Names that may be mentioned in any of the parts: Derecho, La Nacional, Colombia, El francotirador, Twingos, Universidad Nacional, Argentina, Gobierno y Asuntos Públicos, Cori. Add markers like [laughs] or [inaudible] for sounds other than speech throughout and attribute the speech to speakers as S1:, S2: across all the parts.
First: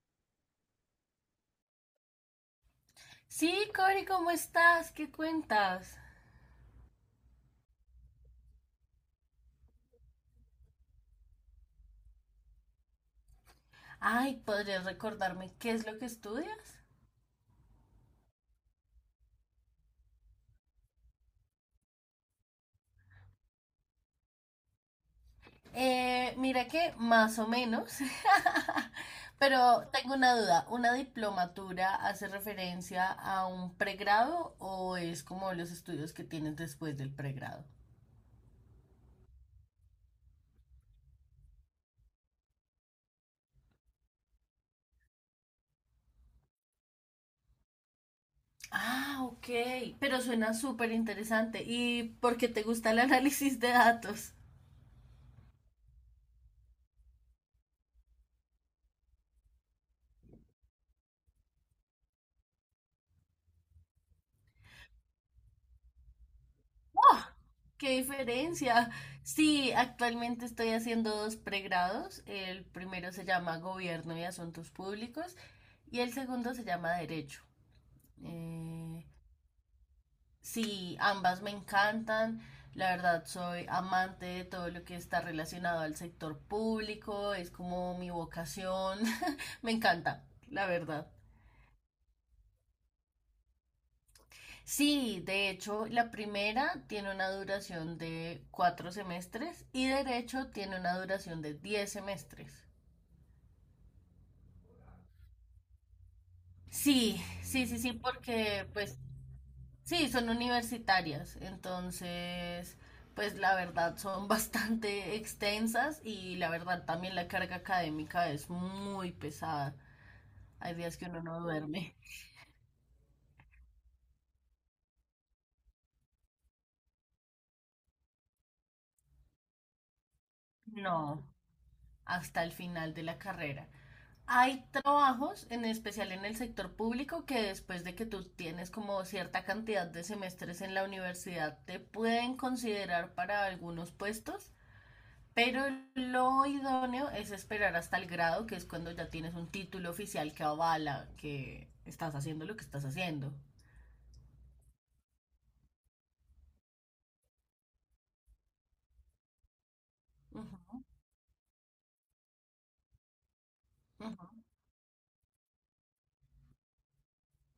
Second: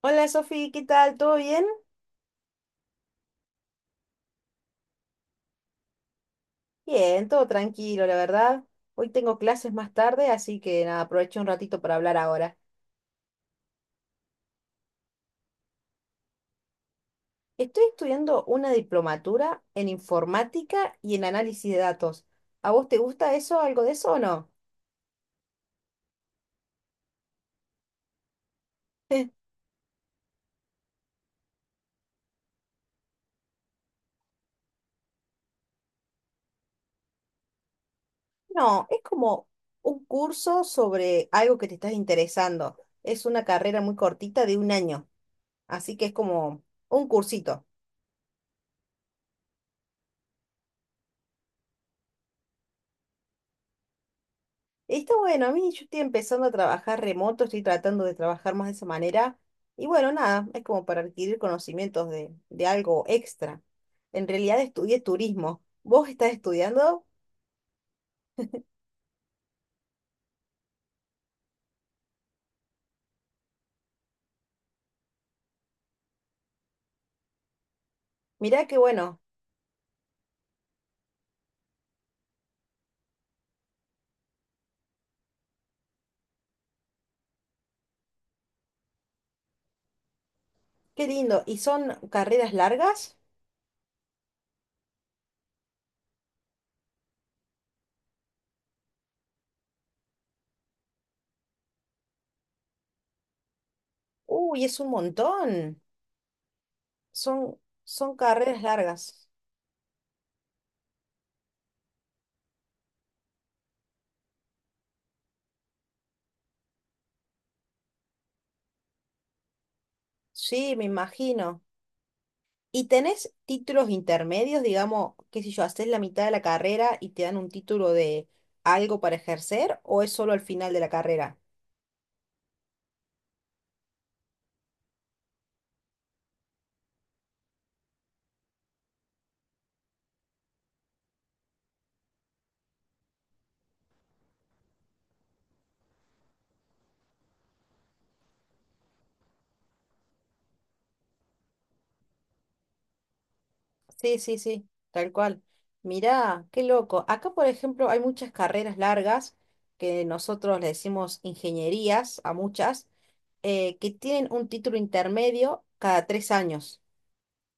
S1: Hola Sofi, ¿qué tal? ¿Todo bien?
S2: Sí, Cori, ¿cómo estás? ¿Qué cuentas?
S1: Bien, todo tranquilo, la verdad. Hoy tengo clases más tarde, así que nada, aproveché un ratito para hablar ahora.
S2: Ay, ¿podrías recordarme qué es lo que estudias?
S1: Estoy estudiando una diplomatura en informática y en análisis de datos. ¿A vos te gusta eso, algo de eso o no?
S2: Mira que más o menos, [laughs]
S1: [laughs]
S2: pero tengo una duda. ¿Una diplomatura hace referencia a un pregrado o es como los estudios que tienes después del pregrado?
S1: No, es como un curso sobre algo que te estás interesando. Es una carrera muy cortita de un año, así que es como un cursito.
S2: Ah, ok, pero suena súper interesante. ¿Y por qué te gusta el análisis de datos?
S1: Está bueno, a mí yo estoy empezando a trabajar remoto, estoy tratando de trabajar más de esa manera. Y bueno, nada, es como para adquirir conocimientos de algo extra. En realidad estudié turismo. ¿Vos estás estudiando?
S2: ¡Qué diferencia! Sí, actualmente estoy haciendo dos pregrados. El primero se llama Gobierno y Asuntos Públicos y el segundo se llama Derecho.
S1: Mirá qué
S2: Eh,
S1: bueno,
S2: sí, ambas me encantan. La verdad, soy amante de todo lo que está relacionado al sector público. Es como mi vocación. [laughs] Me encanta, la
S1: qué
S2: verdad.
S1: lindo. ¿Y son carreras largas?
S2: Sí, de hecho, la primera tiene una duración de 4 semestres y derecho tiene una duración de 10 semestres.
S1: Uy, es un montón.
S2: Sí,
S1: Son,
S2: sí, sí, sí,
S1: son carreras
S2: porque pues
S1: largas.
S2: sí, son universitarias, entonces pues la verdad son [laughs] bastante extensas y la verdad también la carga académica es muy pesada. Hay
S1: Sí, me
S2: días que uno no
S1: imagino.
S2: duerme.
S1: ¿Y tenés títulos intermedios, digamos, qué sé yo, haces la mitad de la carrera y te dan un título de algo para ejercer o es solo al final de la
S2: No,
S1: carrera?
S2: hasta el final de la carrera. Hay trabajos, en especial en el sector público, que después de que tú tienes como cierta cantidad de semestres en la universidad, te pueden considerar para algunos puestos, pero lo idóneo es esperar hasta el grado, que es cuando ya tienes un título oficial que avala que estás haciendo lo que estás haciendo.
S1: Sí, sí, sí, tal cual. Mirá, qué loco. Acá, por ejemplo, hay muchas carreras largas que nosotros le
S2: Ujú,
S1: decimos ingenierías a muchas, que tienen
S2: ujú.
S1: un título intermedio cada 3 años.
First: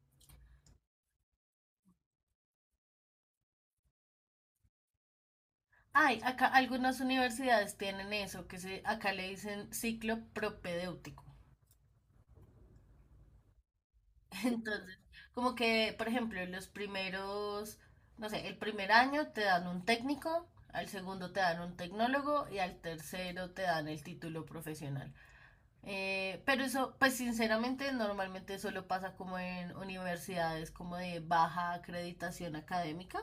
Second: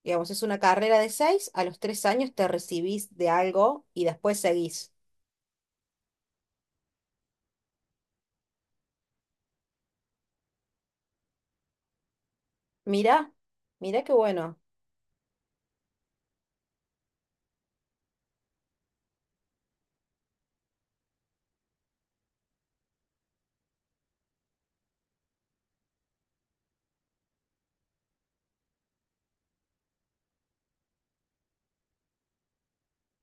S1: Digamos, es una carrera de 6, a los 3 años te recibís de algo y después seguís.
S2: Ay, acá algunas universidades tienen eso, acá le dicen ciclo propedéutico.
S1: Mirá, mirá qué bueno.
S2: Entonces, como que, por ejemplo, los primeros, no sé, el primer año te dan un técnico, al segundo te dan un tecnólogo y al tercero te dan el título profesional. Pero eso, pues sinceramente, normalmente solo pasa como en universidades como de baja acreditación académica,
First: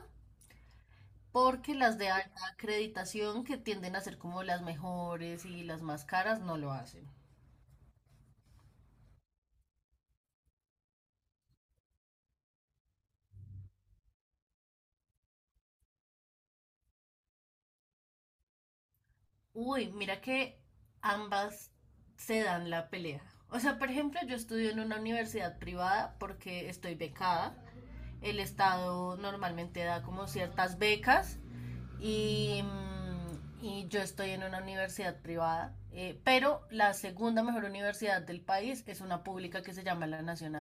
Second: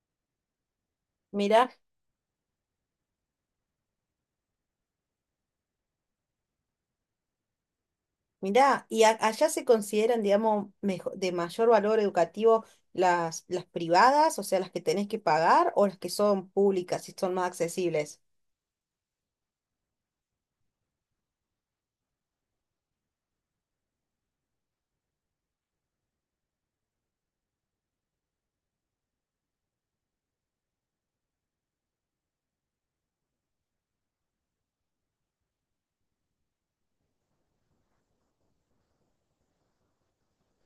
S1: Mirá.
S2: porque las de alta acreditación que tienden a ser como las mejores y las más caras no lo hacen.
S1: Mirá, ¿y allá se consideran, digamos, de mayor valor educativo las privadas, o sea, las que tenés que pagar, o las que son públicas y son más accesibles?
S2: Uy, mira que ambas se dan la pelea. O sea, por ejemplo, yo estudio en una universidad privada porque estoy becada. El Estado normalmente da como ciertas becas y yo estoy en una universidad privada. Pero la segunda mejor universidad del país es una pública que se llama La Nacional.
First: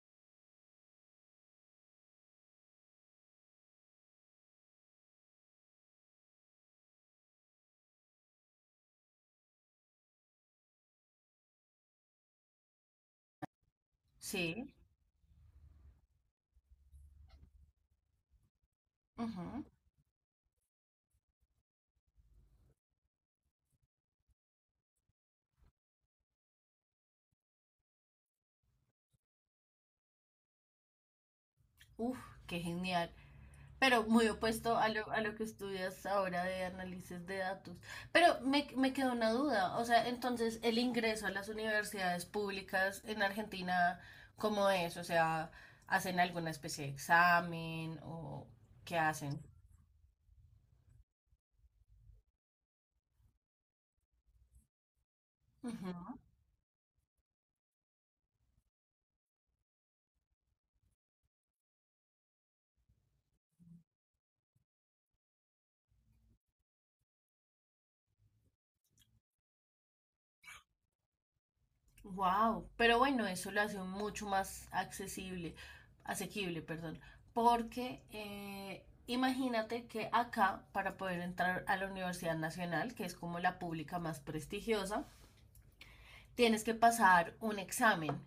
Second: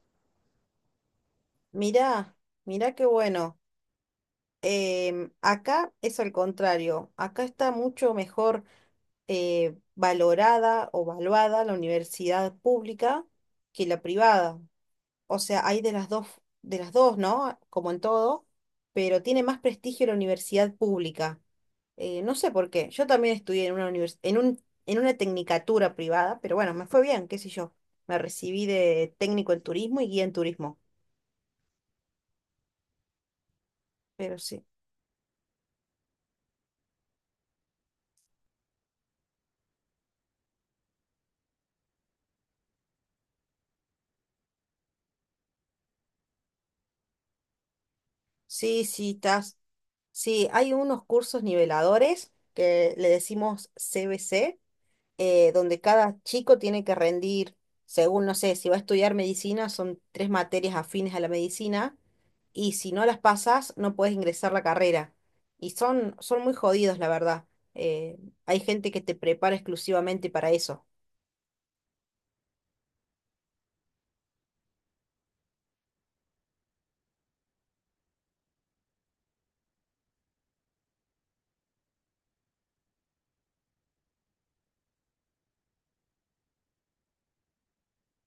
S1: Mirá, mirá qué bueno. Acá es al contrario, acá está mucho mejor valorada o valuada la universidad pública que la privada.
S2: Sí.
S1: O sea, hay de las dos, ¿no? Como en todo, pero tiene más
S2: Ujú.
S1: prestigio la universidad pública. No sé por qué. Yo también estudié en una en en una tecnicatura privada, pero bueno, me fue bien, qué sé yo. Me recibí de técnico en turismo y guía en turismo.
S2: Uf, qué genial. Pero muy
S1: Pero sí.
S2: opuesto a lo que estudias ahora de análisis de datos. Pero me quedó una duda. O sea, entonces, el ingreso a las universidades públicas en Argentina, ¿cómo es? O sea, ¿hacen alguna especie de examen o
S1: Sí,
S2: qué
S1: sí,
S2: hacen?
S1: estás. Sí, hay unos cursos niveladores que le decimos CBC, donde cada chico tiene que rendir, según, no sé, si va a estudiar medicina, son 3 materias afines a la medicina y si no las pasas, no puedes ingresar la carrera. Y son muy jodidos, la verdad. Eh, Hay gente que te prepara exclusivamente para eso.
S2: Wow. Pero bueno, eso lo hace mucho más accesible, asequible, perdón. Porque imagínate que acá, para poder entrar a la Universidad Nacional, que es como la pública más prestigiosa, tienes que pasar un examen,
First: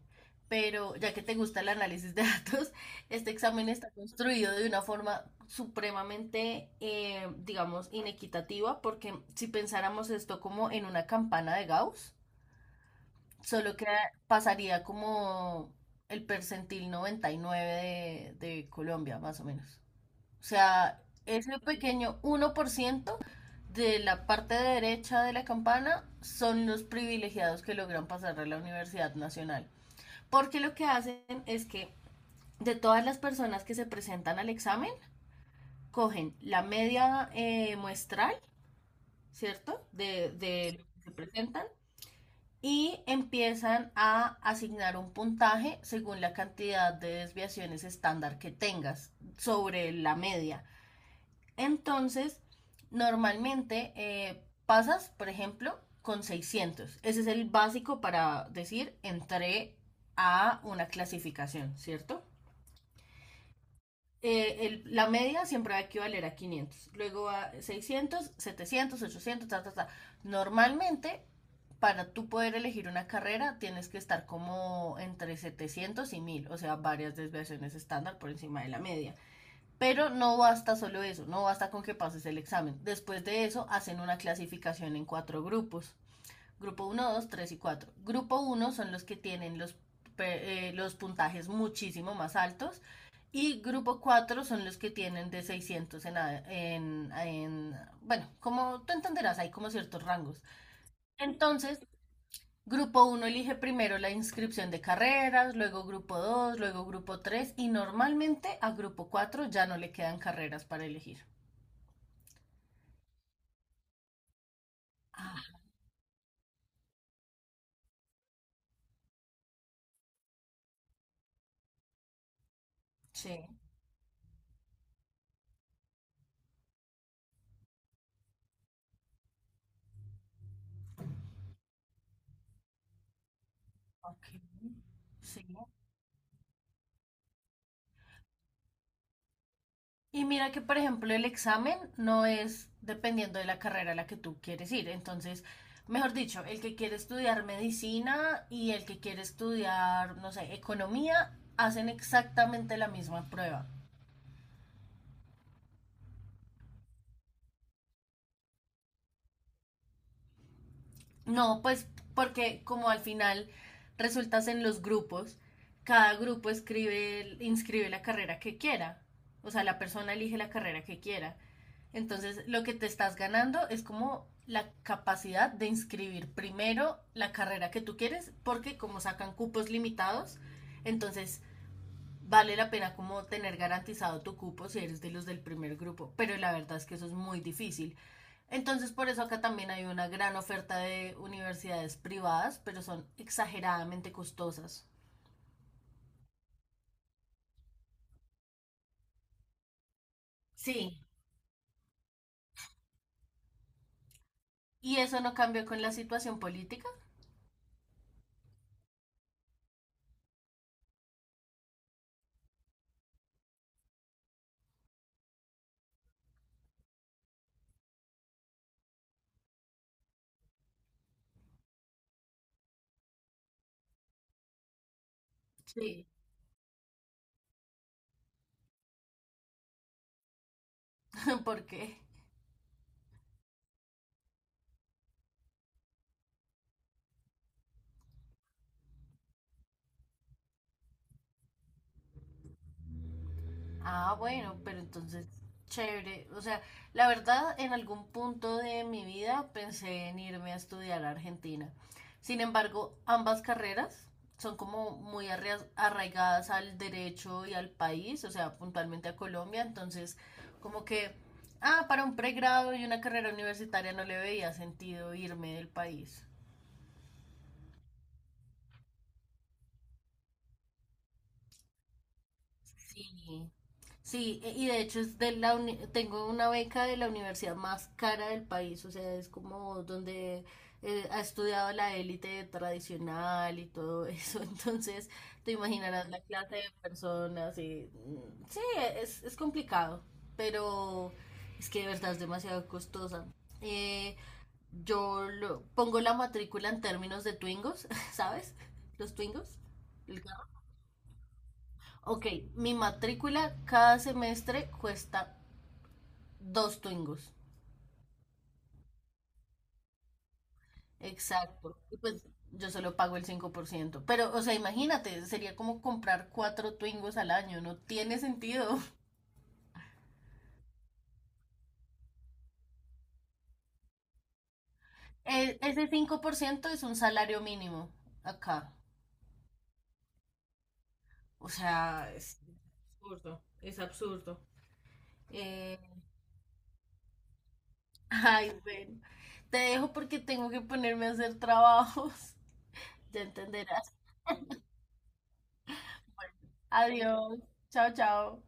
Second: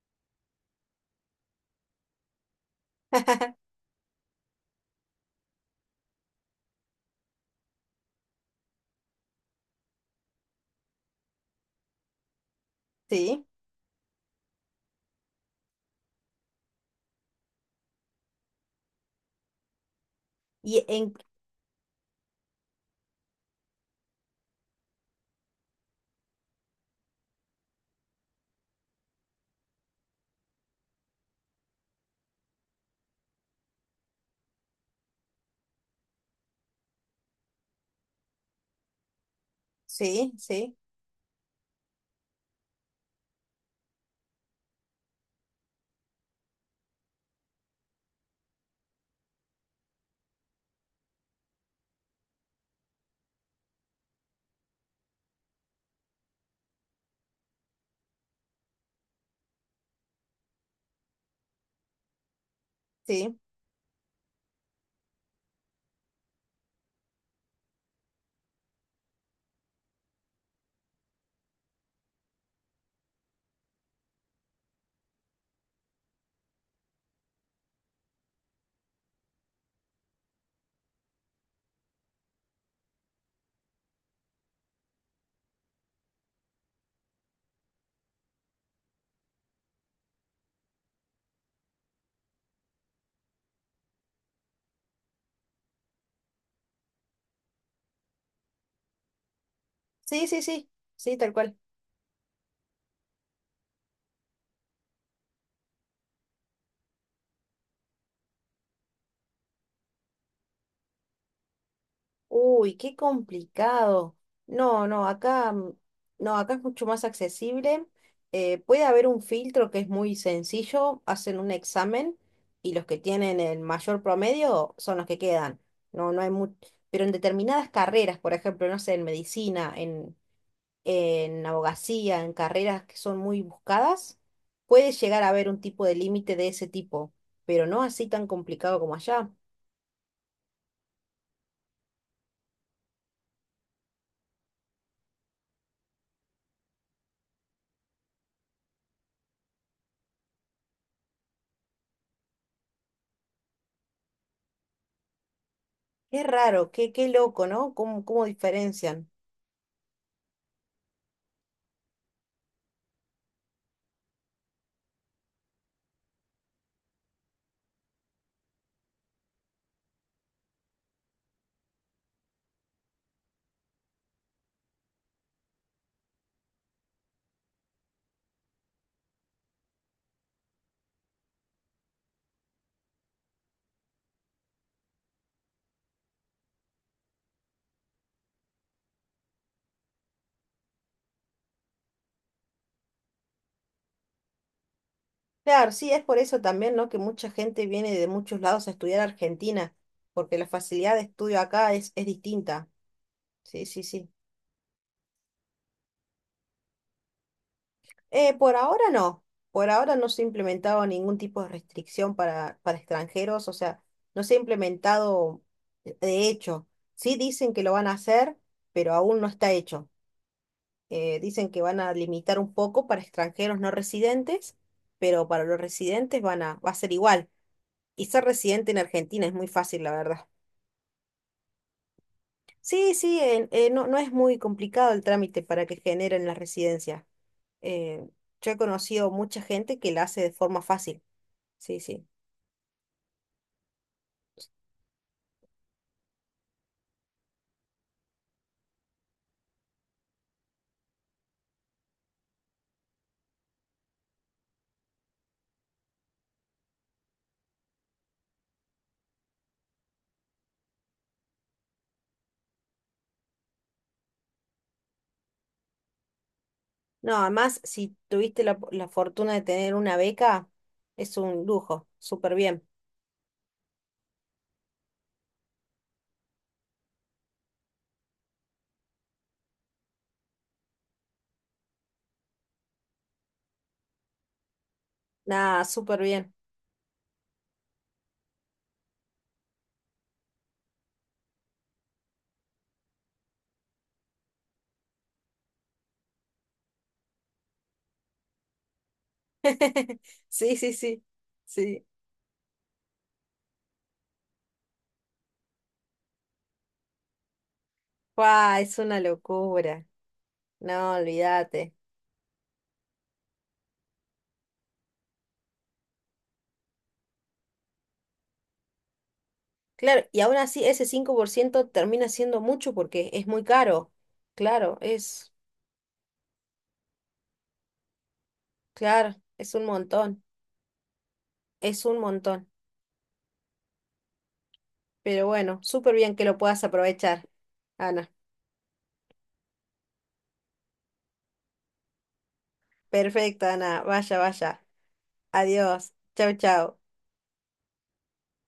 S2: pero ya que te gusta el análisis de [laughs] datos, este
S1: [laughs]
S2: examen está construido de una forma supremamente, digamos, inequitativa, porque si pensáramos esto como en una campana de Gauss,
S1: Sí.
S2: solo que pasaría como el percentil 99 de Colombia, más o menos. O
S1: Y
S2: sea,
S1: en...
S2: ese pequeño 1% de la parte derecha de la campana son los privilegiados que logran pasar a la Universidad Nacional. Porque lo que hacen es que de todas las personas que se presentan al examen, cogen la media muestral, ¿cierto? De,
S1: Sí, sí,
S2: de lo que se presentan y empiezan a asignar un puntaje según la cantidad de desviaciones estándar que tengas sobre la media. Entonces, normalmente pasas, por ejemplo, con 600. Ese es el básico para decir entré a una clasificación, ¿cierto?
S1: sí.
S2: La media siempre va a equivaler a 500. Luego a 600, 700, 800, ta, ta, ta. Normalmente, para tú poder elegir una carrera, tienes que estar como entre 700 y 1.000, o sea, varias desviaciones estándar por encima de la media. Pero no basta solo eso, no basta con que pases el examen. Después de eso hacen una clasificación en cuatro grupos. Grupo uno, dos, 3 y cuatro. Grupo uno son los, que tienen los puntajes muchísimo más altos y grupo 4 son los que tienen de 600 en, bueno, como tú entenderás, hay como ciertos
S1: Sí, sí,
S2: rangos.
S1: sí. Sí, tal cual.
S2: Entonces, Grupo uno elige primero la inscripción de carreras, luego grupo 2, luego grupo 3 y normalmente a grupo 4 ya no le quedan carreras para elegir.
S1: Uy, qué complicado. No, no,
S2: Ah,
S1: acá, no, acá es mucho más accesible. Puede haber un filtro que es muy sencillo, hacen un examen y los que
S2: sí,
S1: tienen el mayor promedio son los que quedan. No, no hay mucho. Pero en determinadas carreras, por ejemplo, no sé, en medicina, en abogacía, en carreras que son muy buscadas,
S2: ok.
S1: puede llegar a
S2: Sí.
S1: haber un tipo de límite de ese tipo, pero no así tan complicado como allá.
S2: Y mira que, por ejemplo, el examen no es dependiendo de la carrera a la que tú quieres ir. Entonces, mejor dicho, el que quiere estudiar medicina y el que quiere estudiar, no sé, economía, hacen exactamente la misma prueba.
S1: Es raro, qué, qué loco, ¿no? ¿Cómo, cómo diferencian?
S2: No, pues porque como al final resultas en los grupos, cada grupo inscribe la carrera que quiera. O sea, la persona elige la carrera que quiera. Entonces, lo que te estás ganando es como la capacidad de inscribir primero la carrera que tú quieres, porque como sacan cupos limitados, entonces vale la pena como tener garantizado tu cupo si eres de los del primer grupo, pero la verdad es que eso es muy difícil. Entonces por eso acá también hay una gran oferta de universidades privadas, pero son exageradamente costosas.
S1: Claro, sí, es por eso también, ¿no? Que mucha gente viene de muchos lados a estudiar a Argentina, porque la facilidad de
S2: Sí.
S1: estudio acá es distinta. Sí, sí, sí.
S2: ¿Y eso no cambió con la situación política?
S1: Por ahora no, por ahora no se ha implementado ningún tipo de restricción para extranjeros, o sea, no se ha implementado de hecho. Sí dicen que lo van a hacer, pero aún no está hecho. Dicen que van a limitar un poco para extranjeros no residentes, pero para los
S2: Sí.
S1: residentes van a, va a ser igual. Y ser residente en Argentina es muy fácil, la verdad.
S2: [laughs] ¿Por qué?
S1: Sí, sí, no, no es muy complicado el trámite para que generen la residencia. Eh, yo he conocido mucha gente que la hace de forma fácil. Sí, sí.
S2: Ah, bueno, pero entonces, chévere. O sea, la verdad, en algún punto de mi vida pensé en irme a estudiar a Argentina. Sin embargo, ambas carreras son como muy arraigadas al derecho y al país, o sea, puntualmente a Colombia. Entonces, como que, ah, para un pregrado y una carrera universitaria no le veía sentido irme del país.
S1: No, además, si tuviste la fortuna de tener una beca, es un lujo. Súper bien.
S2: Sí, sí, y de hecho es tengo una beca de la universidad más cara del país, o sea, es como donde ha estudiado la élite tradicional y todo eso, [laughs] entonces te
S1: Nada, súper
S2: imaginarás la
S1: bien.
S2: clase de personas y sí, es complicado, pero es que de verdad es demasiado costosa. Eh, yo pongo la matrícula en términos de Twingos, [laughs] ¿sabes? Los Twingos.
S1: [laughs] Sí, sí, sí. Sí.
S2: Ok, mi matrícula cada semestre cuesta dos twingos.
S1: ¡Guau! Es una locura. No, olvídate.
S2: Exacto. Y pues yo solo pago el 5%. Pero, o sea, imagínate, sería como comprar cuatro twingos al año. No tiene sentido.
S1: Claro, y aún así ese 5% termina siendo mucho porque es muy caro. Claro, es,
S2: Ese 5% es un salario mínimo acá.
S1: claro, es un montón.
S2: O
S1: Es un
S2: sea, es
S1: montón,
S2: absurdo, es absurdo.
S1: pero bueno,
S2: eh,
S1: súper bien que lo puedas aprovechar,
S2: [laughs]
S1: Ana.
S2: Ay, bueno. Te dejo porque tengo que ponerme a hacer trabajos. [laughs] Ya
S1: Perfecto, Ana.
S2: entenderás.
S1: Vaya, vaya. Adiós. Chau, chau.
S2: Adiós. Chao, chao.